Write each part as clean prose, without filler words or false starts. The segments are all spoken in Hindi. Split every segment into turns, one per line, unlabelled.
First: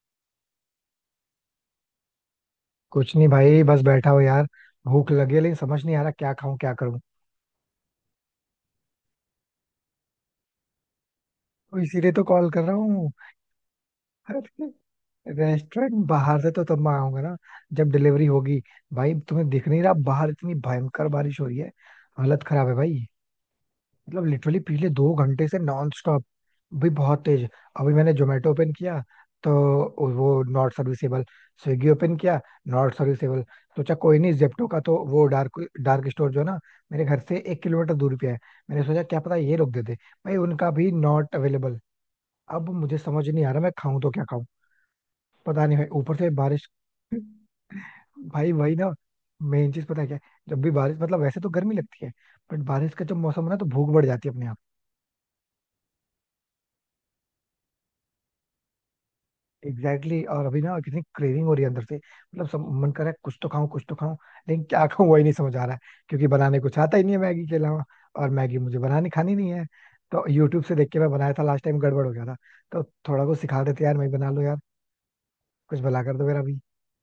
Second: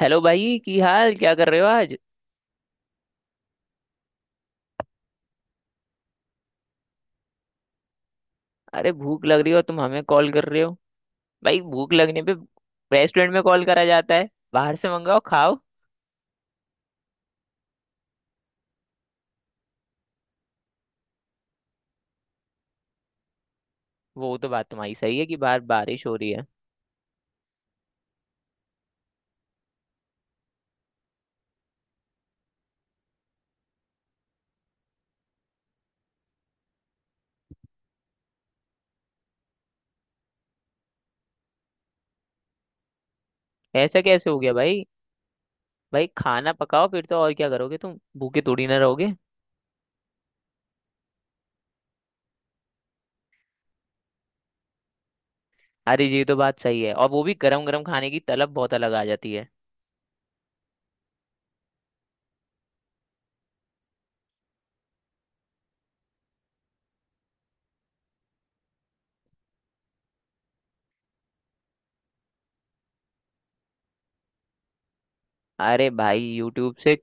हेलो भाई। की हाल क्या कर रहे हो आज।
कुछ नहीं भाई, बस बैठा हूँ यार। भूख लगी है लेकिन समझ नहीं आ रहा क्या खाऊं क्या करूं।
अरे भूख लग रही हो तुम हमें कॉल कर रहे हो। भाई
तो
भूख
इसीलिए
लगने
तो
पे
कॉल कर रहा हूँ।
रेस्टोरेंट में कॉल करा जाता है, बाहर से मंगाओ खाओ।
रेस्टोरेंट बाहर से तो तब मंगाऊंगा ना जब डिलीवरी होगी। भाई तुम्हें दिख नहीं रहा, बाहर इतनी भयंकर बारिश हो रही है। हालत खराब है भाई। मतलब
वो तो
लिटरली
बात
पिछले
तुम्हारी
दो
सही है कि
घंटे से
बाहर
नॉन
बारिश हो
स्टॉप,
रही है।
भी बहुत तेज। अभी मैंने जोमेटो ओपन किया तो वो नॉट सर्विसेबल। स्विगी ओपन किया, नॉट सर्विसेबल। सोचा कोई नहीं, जेप्टो का तो वो डार्क डार्क स्टोर जो है ना, मेरे घर से 1 किलोमीटर दूरी पे है, मैंने सोचा क्या पता ये लोग दे दे। भाई उनका भी नॉट अवेलेबल। अब मुझे समझ नहीं आ रहा मैं खाऊं
ऐसा
तो क्या
कैसे हो
खाऊं।
गया भाई।
पता नहीं भाई,
भाई
ऊपर से
खाना
बारिश।
पकाओ फिर, तो और क्या
भाई
करोगे, तुम भूखे थोड़ी
वही
ना
ना।
रहोगे।
मेन चीज पता है क्या है? जब भी बारिश, मतलब वैसे तो गर्मी लगती है, बट बारिश का जब मौसम हो ना तो भूख बढ़ जाती है अपने।
अरे ये तो बात सही है, और वो भी गरम गरम खाने की तलब बहुत अलग आ जाती है।
एग्जैक्टली exactly, और अभी ना कितनी क्रेविंग हो रही है अंदर से, मतलब सब मन कर रहा है, कुछ तो खाऊं कुछ तो खाऊं। लेकिन क्या खाऊं वही नहीं समझ आ रहा है। क्योंकि बनाने कुछ आता ही नहीं है मैगी के अलावा। और मैगी मुझे बनानी खानी नहीं है। तो यूट्यूब से देख के मैं बनाया था लास्ट टाइम, गड़बड़ हो गया था। तो थोड़ा कुछ सिखा देते यार, मैं बना लूं यार। कुछ
अरे
भला कर
भाई
दो मेरा भी।
यूट्यूब से,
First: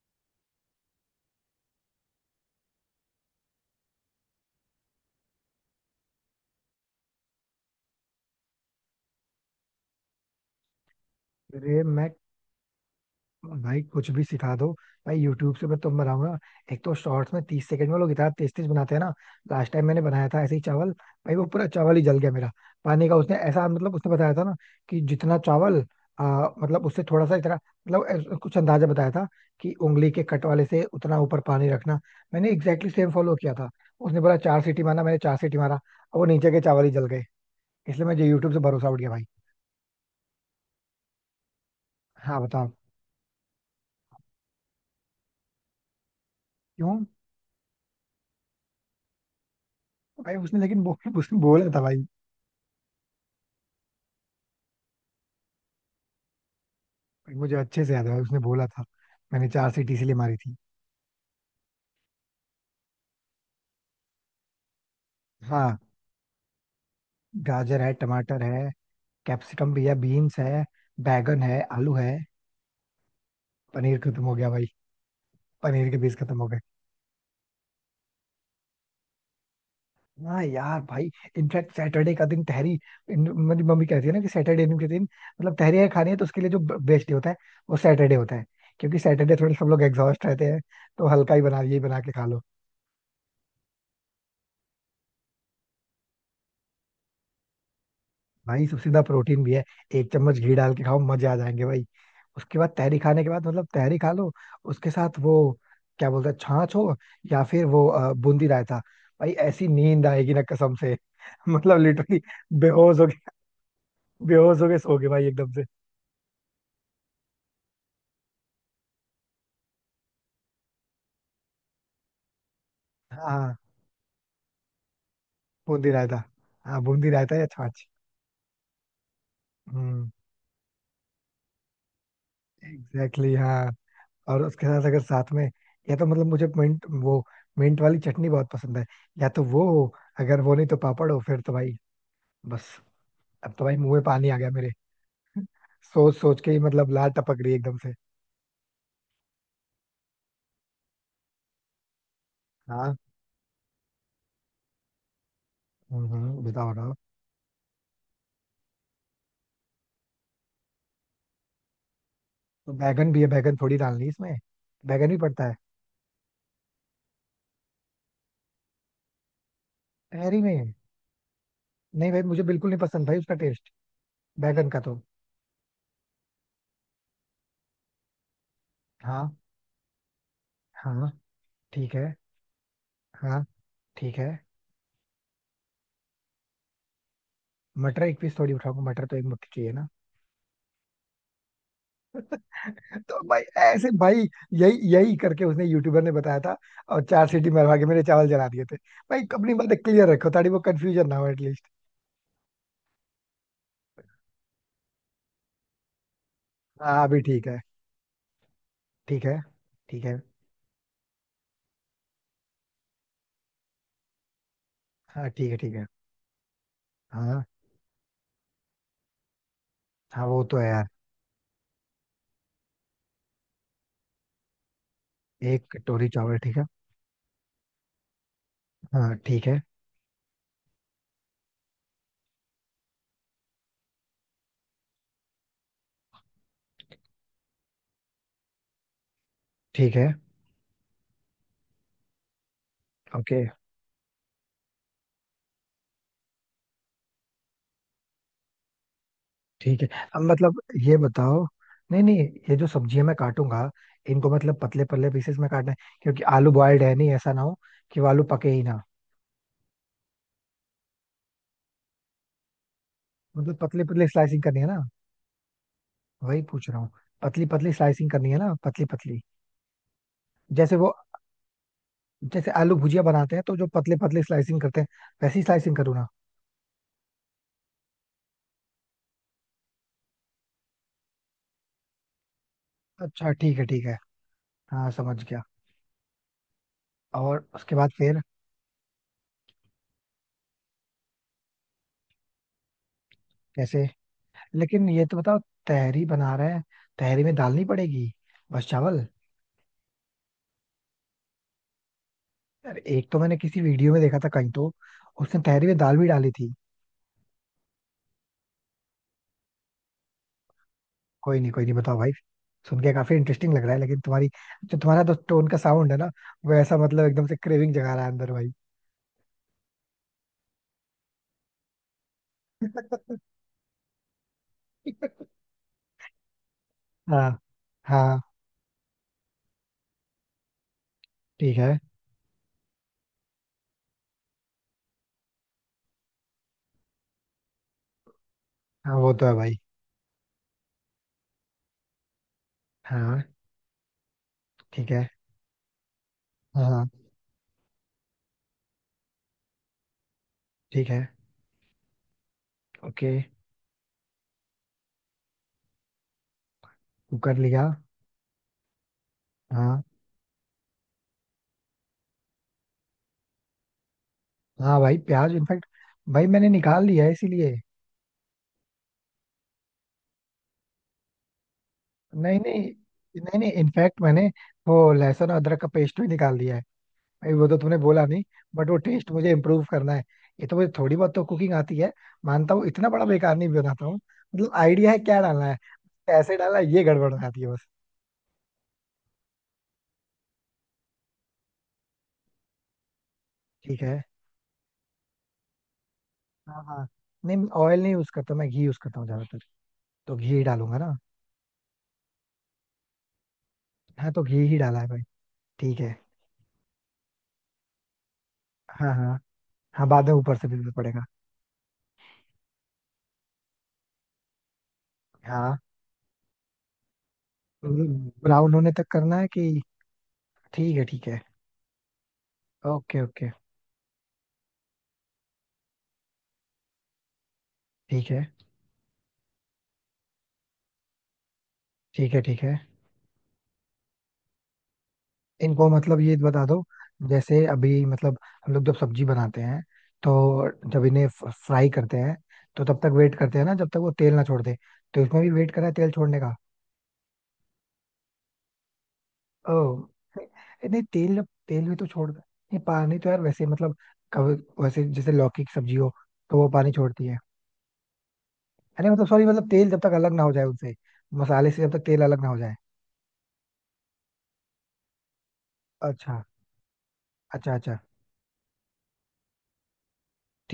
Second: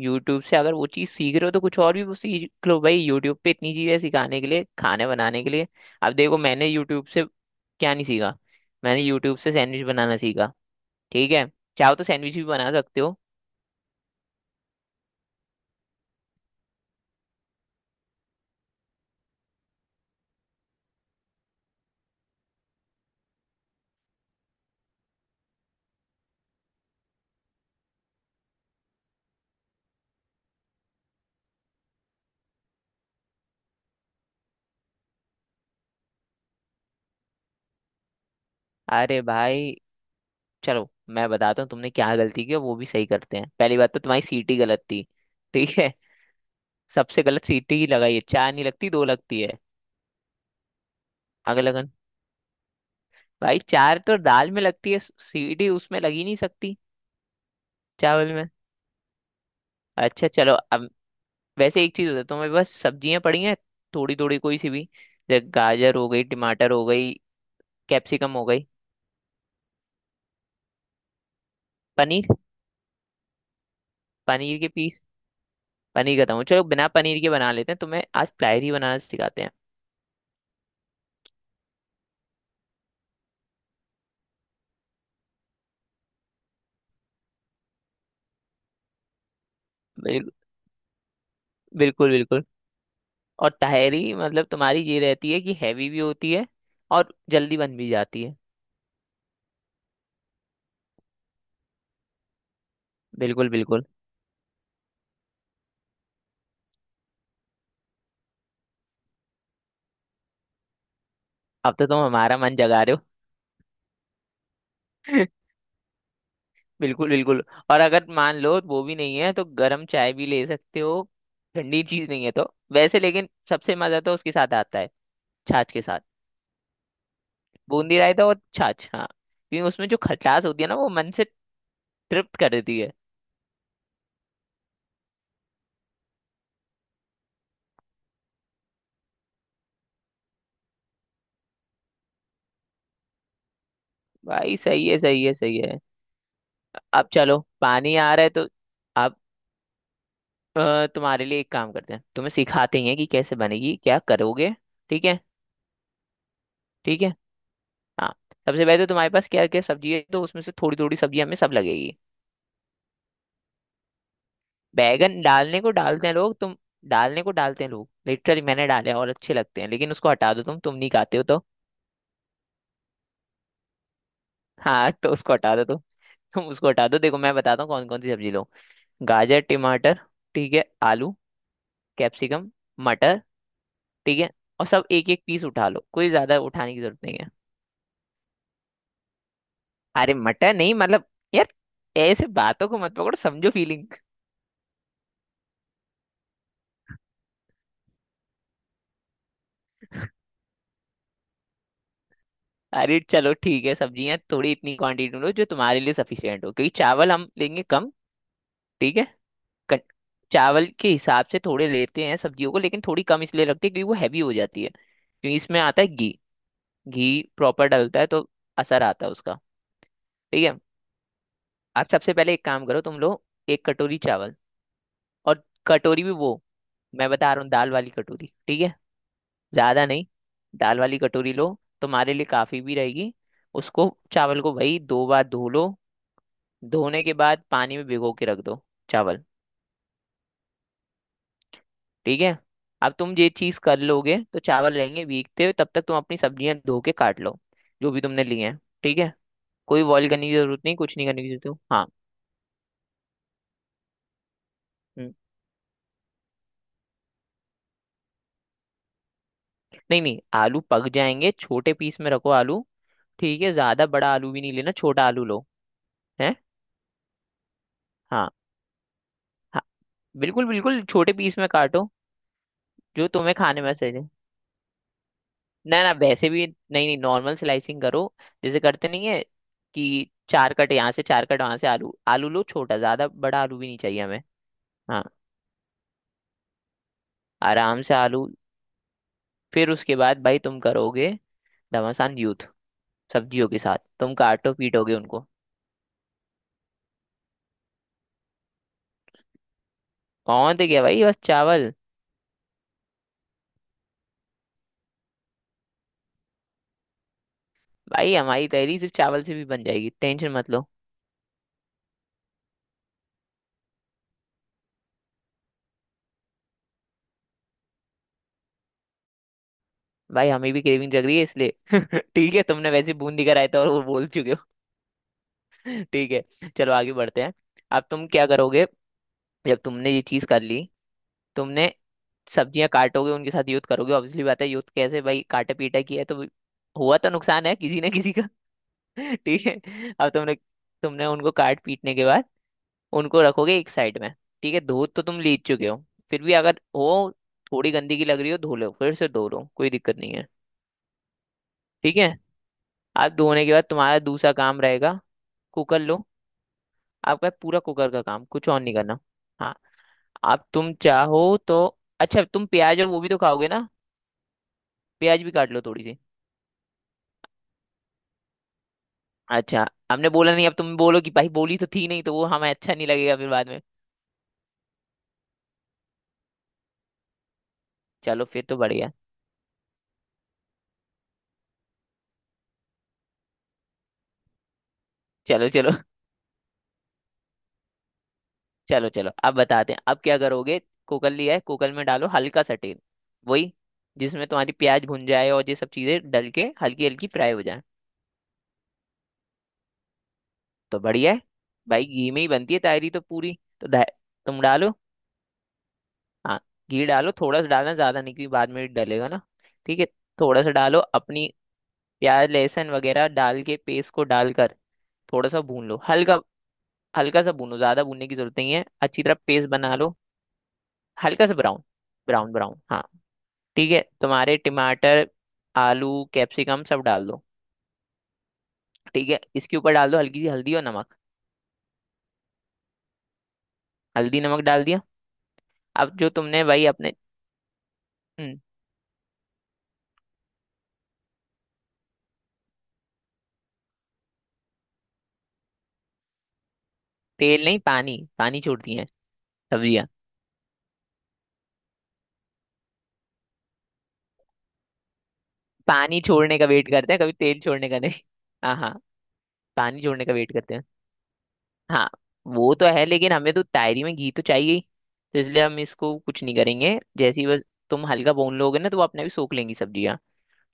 यूट्यूब से अगर वो चीज़ सीख रहे हो तो कुछ और भी वो सीख लो भाई। यूट्यूब पे इतनी चीज़ें सिखाने के लिए, खाने बनाने के लिए। अब देखो मैंने यूट्यूब से क्या नहीं सीखा। मैंने यूट्यूब से सैंडविच बनाना सीखा। ठीक है,
अरे
चाहो तो
मैं,
सैंडविच भी बना सकते हो।
भाई कुछ भी सिखा दो। भाई यूट्यूब से मैं तुम बनाऊंगा। एक तो शॉर्ट्स में 30 सेकंड में लोग इतना तेज तेज बनाते हैं ना। लास्ट टाइम मैंने बनाया था ऐसे ही चावल, भाई वो पूरा चावल ही जल गया मेरा। पानी का उसने ऐसा, मतलब उसने बताया था ना कि जितना चावल, मतलब उससे थोड़ा सा इतना मतलब कुछ अंदाजा बताया था कि उंगली के कट वाले से उतना ऊपर पानी रखना। मैंने एग्जैक्टली सेम फॉलो किया था। उसने बोला 4 सीटी मारना, मैंने 4 सीटी मारा, अब वो नीचे के चावल ही जल गए। इसलिए मुझे यूट्यूब से भरोसा उठ गया
अरे
भाई।
भाई चलो मैं बताता हूँ तुमने क्या
हाँ
गलती की, और
बताओ।
वो भी सही करते हैं। पहली बात तो तुम्हारी सीटी गलत थी। ठीक है,
क्यों?
सबसे गलत सीटी ही लगाई है। चार नहीं लगती, दो लगती है।
भाई उसने लेकिन उसने
आगे
बोला था
लगन,
भाई।
भाई चार तो दाल में लगती है सीटी, उसमें लगी नहीं सकती।
मुझे अच्छे से याद है
चावल
उसने
में।
बोला था। मैंने चार सीट इसीलिए
अच्छा
मारी थी।
चलो अब, वैसे एक चीज होता है। तो मेरे पास सब्जियां पड़ी हैं, थोड़ी थोड़ी कोई सी भी। जैसे
हाँ,
गाजर हो गई, टमाटर हो गई,
गाजर है
कैप्सिकम
टमाटर
हो गई।
है। कैप्सिकम भी है, बीन्स है। बैगन है, आलू है।
पनीर,
पनीर खत्म हो गया
पनीर
भाई।
के पीस,
पनीर के पीस
पनीर खत्म
खत्म
हो,
हो गए।
चलो बिना पनीर के बना लेते हैं। तुम्हें आज ताहरी बनाना सिखाते हैं।
हाँ यार भाई। इनफैक्ट सैटरडे का दिन तहरी। मेरी मम्मी कहती है ना कि सैटरडे के दिन मतलब तहरी अगर खानी है, तो उसके लिए जो बेस्ट डे होता है वो सैटरडे होता है, क्योंकि सैटरडे थोड़े सब लोग एग्जॉस्ट
बिल,
रहते हैं, तो हल्का ही बना यही बना
बिल्कुल
के खा लो।
बिल्कुल। और ताहरी मतलब तुम्हारी ये रहती है कि हैवी भी होती है और जल्दी बन भी जाती है।
भाई सबसे ज्यादा प्रोटीन भी है। 1 चम्मच घी डाल के खाओ, मजे आ जाएंगे भाई। उसके बाद तहरी खाने के बाद,
बिल्कुल
मतलब
बिल्कुल।
तहरी खा लो, उसके साथ वो क्या बोलते हैं, छाछ हो या फिर वो बूंदी रायता। भाई ऐसी नींद आएगी ना कसम से।
अब
मतलब
तो तुम
लिटरली
हमारा मन जगा रहे
बेहोश हो गए, बेहोश हो गए, सो गए
हो।
भाई एकदम से।
बिल्कुल बिल्कुल। और अगर मान लो वो भी नहीं है तो गर्म चाय भी ले सकते हो। ठंडी चीज नहीं है तो वैसे, लेकिन
हाँ,
सबसे मजा तो उसके साथ आता है। छाछ के
बूंदी
साथ।
रायता। हाँ, बूंदी रायता या छाछ।
बूंदी रायता और छाछ, हाँ, क्योंकि उसमें जो
हम्म।
खटास होती है ना, वो मन से तृप्त कर देती है।
एग्जैक्टली exactly, हाँ। और उसके साथ अगर साथ में, या तो मतलब मुझे मिंट वो, मिंट वाली चटनी बहुत पसंद है, या तो वो हो, अगर वो नहीं तो पापड़ हो, फिर तो भाई बस। अब तो भाई मुंह में पानी आ गया
भाई
मेरे।
सही है, सही है, सही है।
सोच सोच के ही मतलब
अब
लाल
चलो
टपक रही है एकदम से।
पानी आ रहा है तो अब, तुम्हारे लिए एक काम करते हैं, तुम्हें सिखाते ही
हाँ।
हैं कि कैसे बनेगी क्या करोगे। ठीक है,
बताओ बताओ।
ठीक है। हाँ, सबसे पहले तो तुम्हारे पास क्या क्या सब्जी है, तो उसमें से थोड़ी थोड़ी सब्जी हमें सब लगेगी।
तो बैगन भी है, बैगन थोड़ी डालनी है इसमें? बैगन भी
बैगन
पड़ता है
डालने को डालते हैं लोग, तुम, डालने को डालते हैं लोग, लिटरली मैंने डाले हैं और अच्छे लगते हैं, लेकिन उसको हटा
तहरी
दो तुम
में?
तुम नहीं खाते हो तो।
नहीं भाई, मुझे बिल्कुल नहीं पसंद भाई उसका टेस्ट, बैगन का
हाँ
तो।
तो उसको हटा दो तुम उसको हटा दो। देखो मैं बताता हूँ कौन कौन सी सब्जी लो।
हाँ।
गाजर, टमाटर, ठीक है,
हाँ,
आलू,
ठीक है।
कैप्सिकम, मटर।
हाँ, ठीक
ठीक
है।
है, और सब एक एक पीस उठा लो, कोई ज्यादा उठाने की जरूरत नहीं है।
मटर एक पीस थोड़ी उठाऊंगा, मटर तो एक मुट्ठी चाहिए ना।
अरे मटर नहीं मतलब, यार ऐसे बातों को मत पकड़ो,
तो भाई
समझो फीलिंग।
ऐसे भाई, यही यही करके उसने यूट्यूबर ने बताया था, और 4 सीटी मरवा के मेरे चावल जला दिए थे। भाई अपनी बातें क्लियर रखो ताकि वो कंफ्यूजन ना हो एटलीस्ट।
अरे चलो ठीक है, सब्जियां थोड़ी इतनी क्वांटिटी में लो जो तुम्हारे लिए सफिशियंट हो, क्योंकि
हाँ
चावल
अभी
हम
ठीक है।
लेंगे कम। ठीक है।
ठीक है।
कट-
ठीक है।
चावल के हिसाब से थोड़े लेते हैं सब्जियों को, लेकिन थोड़ी कम इसलिए रखते हैं क्योंकि वो हैवी हो जाती है,
हाँ,
क्योंकि
ठीक है।
इसमें
ठीक
आता
है।
है घी। घी
हाँ
प्रॉपर डलता है तो असर आता है उसका।
हाँ, वो
ठीक
तो
है,
है यार।
आप सबसे पहले एक काम करो तुम लोग। एक कटोरी चावल, और
एक
कटोरी
कटोरी
भी
चावल,
वो,
ठीक है।
मैं बता रहा हूँ, दाल वाली कटोरी। ठीक है,
हाँ, ठीक है।
ज्यादा नहीं, दाल वाली कटोरी लो, तुम्हारे लिए काफी भी रहेगी। उसको चावल को भाई दो बार धो लो। धोने के बाद पानी में भिगो के रख दो चावल।
ठीक है।
ठीक है, अब तुम ये
ओके।
चीज कर लोगे तो चावल रहेंगे भीगते हुए, तब तक तुम अपनी सब्जियां धो के काट लो, जो भी तुमने लिए हैं। ठीक है,
ठीक
कोई
है।
बॉईल
अब
करने की
मतलब
जरूरत नहीं,
ये
कुछ नहीं करने की
बताओ,
जरूरत है। हाँ।
नहीं नहीं, ये जो सब्जियां मैं काटूंगा, इनको मतलब पतले पतले
हम्म,
पीसेस में काटना है? क्योंकि आलू बॉयल्ड है नहीं, ऐसा ना हो कि वो आलू पके ही ना।
नहीं नहीं आलू पक जाएंगे, छोटे पीस में रखो आलू। ठीक है,
मतलब पतले
ज्यादा
पतले
बड़ा आलू भी
स्लाइसिंग
नहीं
करनी है
लेना,
ना,
छोटा आलू लो। है,
वही पूछ रहा हूँ। पतली पतली स्लाइसिंग करनी
हाँ,
है ना, पतली पतली?
हाँ बिल्कुल
जैसे
बिल्कुल,
वो,
छोटे पीस में काटो,
जैसे आलू भुजिया
जो तुम्हें
बनाते हैं तो
खाने
जो
में सही
पतले
लगे।
पतले स्लाइसिंग करते हैं, वैसी स्लाइसिंग
ना ना
करूँ ना?
वैसे भी नहीं, नहीं नॉर्मल स्लाइसिंग करो, जैसे करते नहीं है कि चार कट यहाँ से चार कट वहां से। आलू, आलू लो छोटा, ज्यादा
अच्छा
बड़ा
ठीक
आलू
है,
भी नहीं
ठीक है।
चाहिए हमें।
हाँ
हाँ,
समझ गया। और उसके
आराम
बाद
से
फिर?
आलू। फिर उसके बाद भाई तुम करोगे घमासान यूथ सब्जियों के साथ,
कैसे?
तुम काटो
लेकिन
पीटोगे
ये तो
उनको।
बताओ, तहरी बना रहे हैं, तहरी में दाल नहीं पड़ेगी? बस चावल?
कौन थे क्या भाई, बस चावल।
यार एक तो मैंने किसी वीडियो में देखा था कहीं तो, उसने तहरी में दाल भी डाली थी।
भाई हमारी तहरी सिर्फ चावल से भी बन जाएगी, टेंशन मत लो।
कोई नहीं कोई नहीं, बताओ भाई। सुन के काफी इंटरेस्टिंग लग रहा है, लेकिन तुम्हारी जो, तुम्हारा तो टोन का साउंड है ना, वो ऐसा मतलब एकदम से क्रेविंग जगा रहा है अंदर भाई।
भाई हमें भी क्रेविंग जग रही है, इसलिए ठीक है। तुमने वैसे बूंदी का रायता और वो बोल चुके हो। ठीक है, चलो आगे बढ़ते
हाँ।
हैं। अब तुम
हाँ
क्या करोगे, जब तुमने ये चीज कर ली,
ठीक
तुमने
है।
सब्जियां काटोगे, उनके साथ यूथ करोगे ऑब्वियसली बात है। यूथ कैसे भाई, काटा पीटा किया है तो हुआ तो नुकसान है किसी ना किसी का।
हाँ वो तो है
ठीक है,
भाई।
अब तुमने, तुमने उनको काट पीटने के बाद उनको
हाँ
रखोगे एक साइड में। ठीक है, धो
ठीक
तो
है।
तुम लीच चुके हो, फिर भी अगर
हाँ हाँ,
हो, थोड़ी गंदगी लग रही हो, धो लो, फिर से धो लो, कोई दिक्कत नहीं है।
ठीक है।
ठीक है, आप
ओके।
धोने के बाद तुम्हारा दूसरा काम रहेगा, कुकर लो। आपका
कुकर
पूरा
लिया।
कुकर का काम, कुछ और नहीं करना। हाँ,
हाँ।
आप, तुम चाहो तो, अच्छा तुम प्याज और वो भी तो खाओगे ना,
हाँ भाई,
प्याज भी
प्याज
काट लो
इनफैक्ट,
थोड़ी सी।
भाई मैंने निकाल लिया है इसीलिए।
अच्छा, हमने बोला नहीं, अब तुम बोलो कि भाई बोली तो थी नहीं, तो वो
नहीं
हमें
नहीं,
अच्छा नहीं लगेगा फिर
नहीं
बाद
नहीं,
में।
इनफैक्ट मैंने वो लहसुन और अदरक का पेस्ट भी निकाल दिया है। भाई वो तो तुमने बोला नहीं।
चलो फिर तो
बट वो
बढ़िया।
टेस्ट मुझे इम्प्रूव करना है। ये तो मुझे थोड़ी बहुत तो कुकिंग आती है, मानता हूँ, इतना बड़ा बेकार नहीं बनाता हूँ, मतलब आइडिया है क्या डालना
चलो
है,
चलो,
कैसे डालना है, ये गड़बड़ हो जाती है बस।
चलो चलो अब बताते हैं अब क्या करोगे। कुकर लिया है, कुकर में डालो हल्का सा तेल, वही
ठीक है।
जिसमें तुम्हारी प्याज भुन जाए और ये सब चीजें डल के
हाँ हाँ।
हल्की हल्की फ्राई हो
नहीं,
जाए।
ऑयल नहीं यूज करता मैं, घी यूज करता हूँ ज्यादातर, तो घी ही डालूंगा
तो
ना।
बढ़िया है, भाई घी में ही बनती है तायरी तो पूरी तो दा-,
हाँ, तो घी
तुम
ही
डालो।
डाला है भाई। ठीक है।
हाँ, घी डालो थोड़ा सा, डालना ज्यादा नहीं क्योंकि बाद में
हाँ
डलेगा
हाँ।
ना। ठीक है,
हाँ, बाद में ऊपर
थोड़ा
से
सा
भी
डालो
पड़ेगा।
अपनी प्याज लहसुन वगैरह, डाल के पेस्ट को डालकर थोड़ा सा
हाँ।
भून लो हल्का। हल्का सा भूनो, ज्यादा भूनने की जरूरत नहीं
ब्राउन
है,
होने तक
अच्छी तरह
करना है
पेस्ट
कि?
बना लो।
ठीक है ठीक है।
हल्का सा ब्राउन, ब्राउन ब्राउन, हाँ
ओके ओके।
ठीक है। तुम्हारे टमाटर, आलू, कैप्सिकम सब डाल दो।
ठीक है।
ठीक है, इसके ऊपर डाल दो हल्की सी हल्दी और नमक।
ठीक है ठीक है।
हल्दी नमक डाल दिया।
इनको
अब
मतलब
जो
ये
तुमने
बता दो,
वही अपने,
जैसे अभी मतलब,
हम्म,
हम लोग जब सब्जी बनाते हैं, तो जब इन्हें फ्राई करते हैं तो तब तक वेट करते हैं ना जब तक वो तेल ना छोड़ दे, तो इसमें भी वेट करा है तेल छोड़ने का?
तेल नहीं, पानी, पानी छोड़ती हैं
ओ।
सब्जियां।
नहीं तेल, तेल भी तो छोड़, नहीं पानी तो यार वैसे, मतलब कब, वैसे जैसे लौकी की सब्जी हो
पानी
तो
छोड़ने का
वो
वेट
पानी
करते हैं,
छोड़ती
कभी
है।
तेल छोड़ने का नहीं। हाँ हाँ,
अरे मतलब सॉरी, मतलब तेल जब
पानी
तक
छोड़ने
अलग
का
ना हो
वेट
जाए
करते हैं।
उनसे, मसाले से जब तक
हाँ
तेल अलग ना हो जाए।
वो तो है, लेकिन हमें तो तायरी में घी तो चाहिए ही, तो इसलिए हम इसको
अच्छा।
कुछ नहीं करेंगे, जैसे ही बस
अच्छा अच्छा।
तुम हल्का भून लोगे ना तो वो अपने भी सोख लेंगी सब्जियां।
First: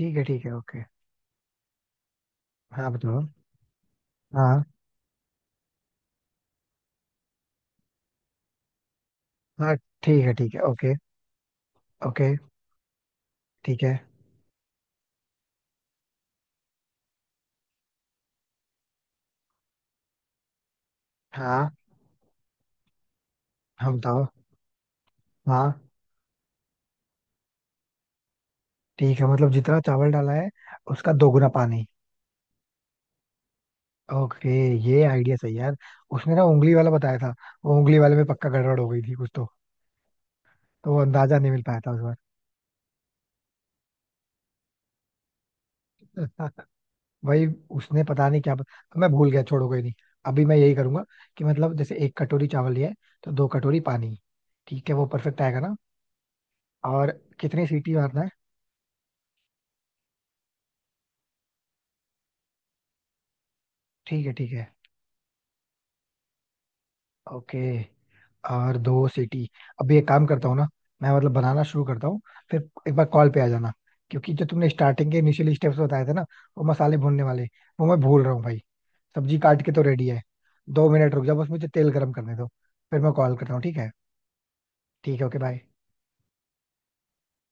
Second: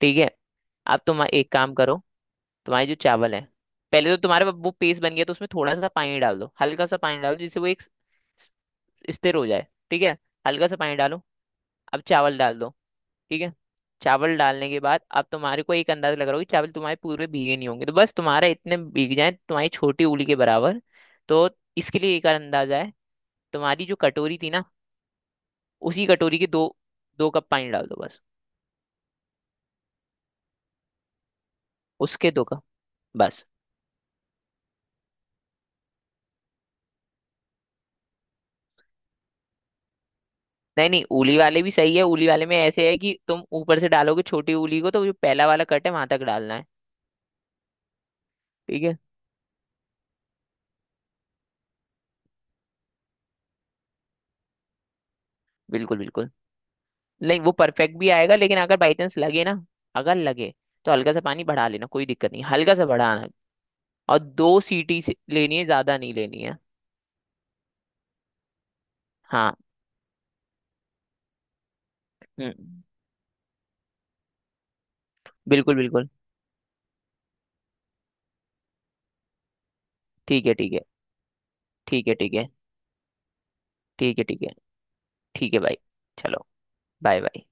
ठीक
है
है,
ठीक है। ओके।
अब तुम एक काम करो, तुम्हारे
हाँ
जो
बताओ।
चावल है, पहले तो तुम्हारे
हाँ।
वो पेस्ट बन गया तो उसमें थोड़ा सा पानी डाल दो। हल्का सा पानी डालो जिससे वो एक स्थिर हो जाए।
हाँ।
ठीक है,
ठीक है ठीक है।
हल्का सा
ओके
पानी डालो, अब
ओके।
चावल डाल दो। ठीक है,
ठीक है।
चावल डालने के बाद अब तुम्हारे को एक अंदाजा लग रहा होगा कि चावल तुम्हारे पूरे भीगे नहीं होंगे, तो बस तुम्हारा इतने भीग जाए तुम्हारी छोटी उंगली के बराबर। तो
हाँ,
इसके लिए एक अंदाजा है, तुम्हारी जो
हम बताओ।
कटोरी थी ना,
हाँ।
उसी कटोरी के दो, दो कप पानी डाल दो बस।
ठीक है, मतलब जितना चावल डाला है उसका दोगुना पानी।
उसके दो कप बस।
ओके। ये आइडिया सही है यार। उसने ना उंगली वाला बताया था, वो उंगली वाले में पक्का गड़बड़ हो गई थी कुछ तो
नहीं
तो वो
नहीं, उली
अंदाजा नहीं मिल
वाले भी
पाया था
सही
उस
है, उली वाले में ऐसे है कि तुम ऊपर से डालोगे छोटी उंगली को, तो जो पहला वाला कट है वहां तक
बार।
डालना है।
भाई उसने पता नहीं क्या
ठीक है,
मैं भूल गया, छोड़ो कोई नहीं। अभी मैं यही करूंगा कि मतलब, जैसे 1 कटोरी चावल लिया है तो 2 कटोरी पानी, ठीक है? वो परफेक्ट आएगा ना?
बिल्कुल बिल्कुल।
और
नहीं वो
कितनी सीटी
परफेक्ट भी
मारना है?
आएगा, लेकिन अगर बाई चांस लगे ना, अगर लगे तो हल्का सा पानी बढ़ा लेना, कोई दिक्कत नहीं, हल्का सा बढ़ाना। और
ठीक है ठीक
दो
है।
सीटी से लेनी है, ज्यादा नहीं लेनी है।
ओके। और 2 सीटी?
हाँ।
अभी एक काम करता हूँ ना, मैं मतलब बनाना शुरू करता हूँ, फिर
हम्म।
एक बार कॉल पे आ जाना। क्योंकि जो तुमने स्टार्टिंग के इनिशियल
बिल्कुल
स्टेप्स बताए
बिल्कुल।
थे ना, वो मसाले भूनने वाले, वो मैं भूल रहा हूँ भाई। सब्जी काट के तो रेडी है।
ठीक है, ठीक है,
2 मिनट रुक जाओ, बस मुझे तेल
ठीक
गर्म
है, ठीक
करने दो,
है,
फिर मैं कॉल करता हूँ, ठीक है?
ठीक है, ठीक है।
ठीक है। ओके
ठीक है
बाय।
भाई, चलो, बाय बाय।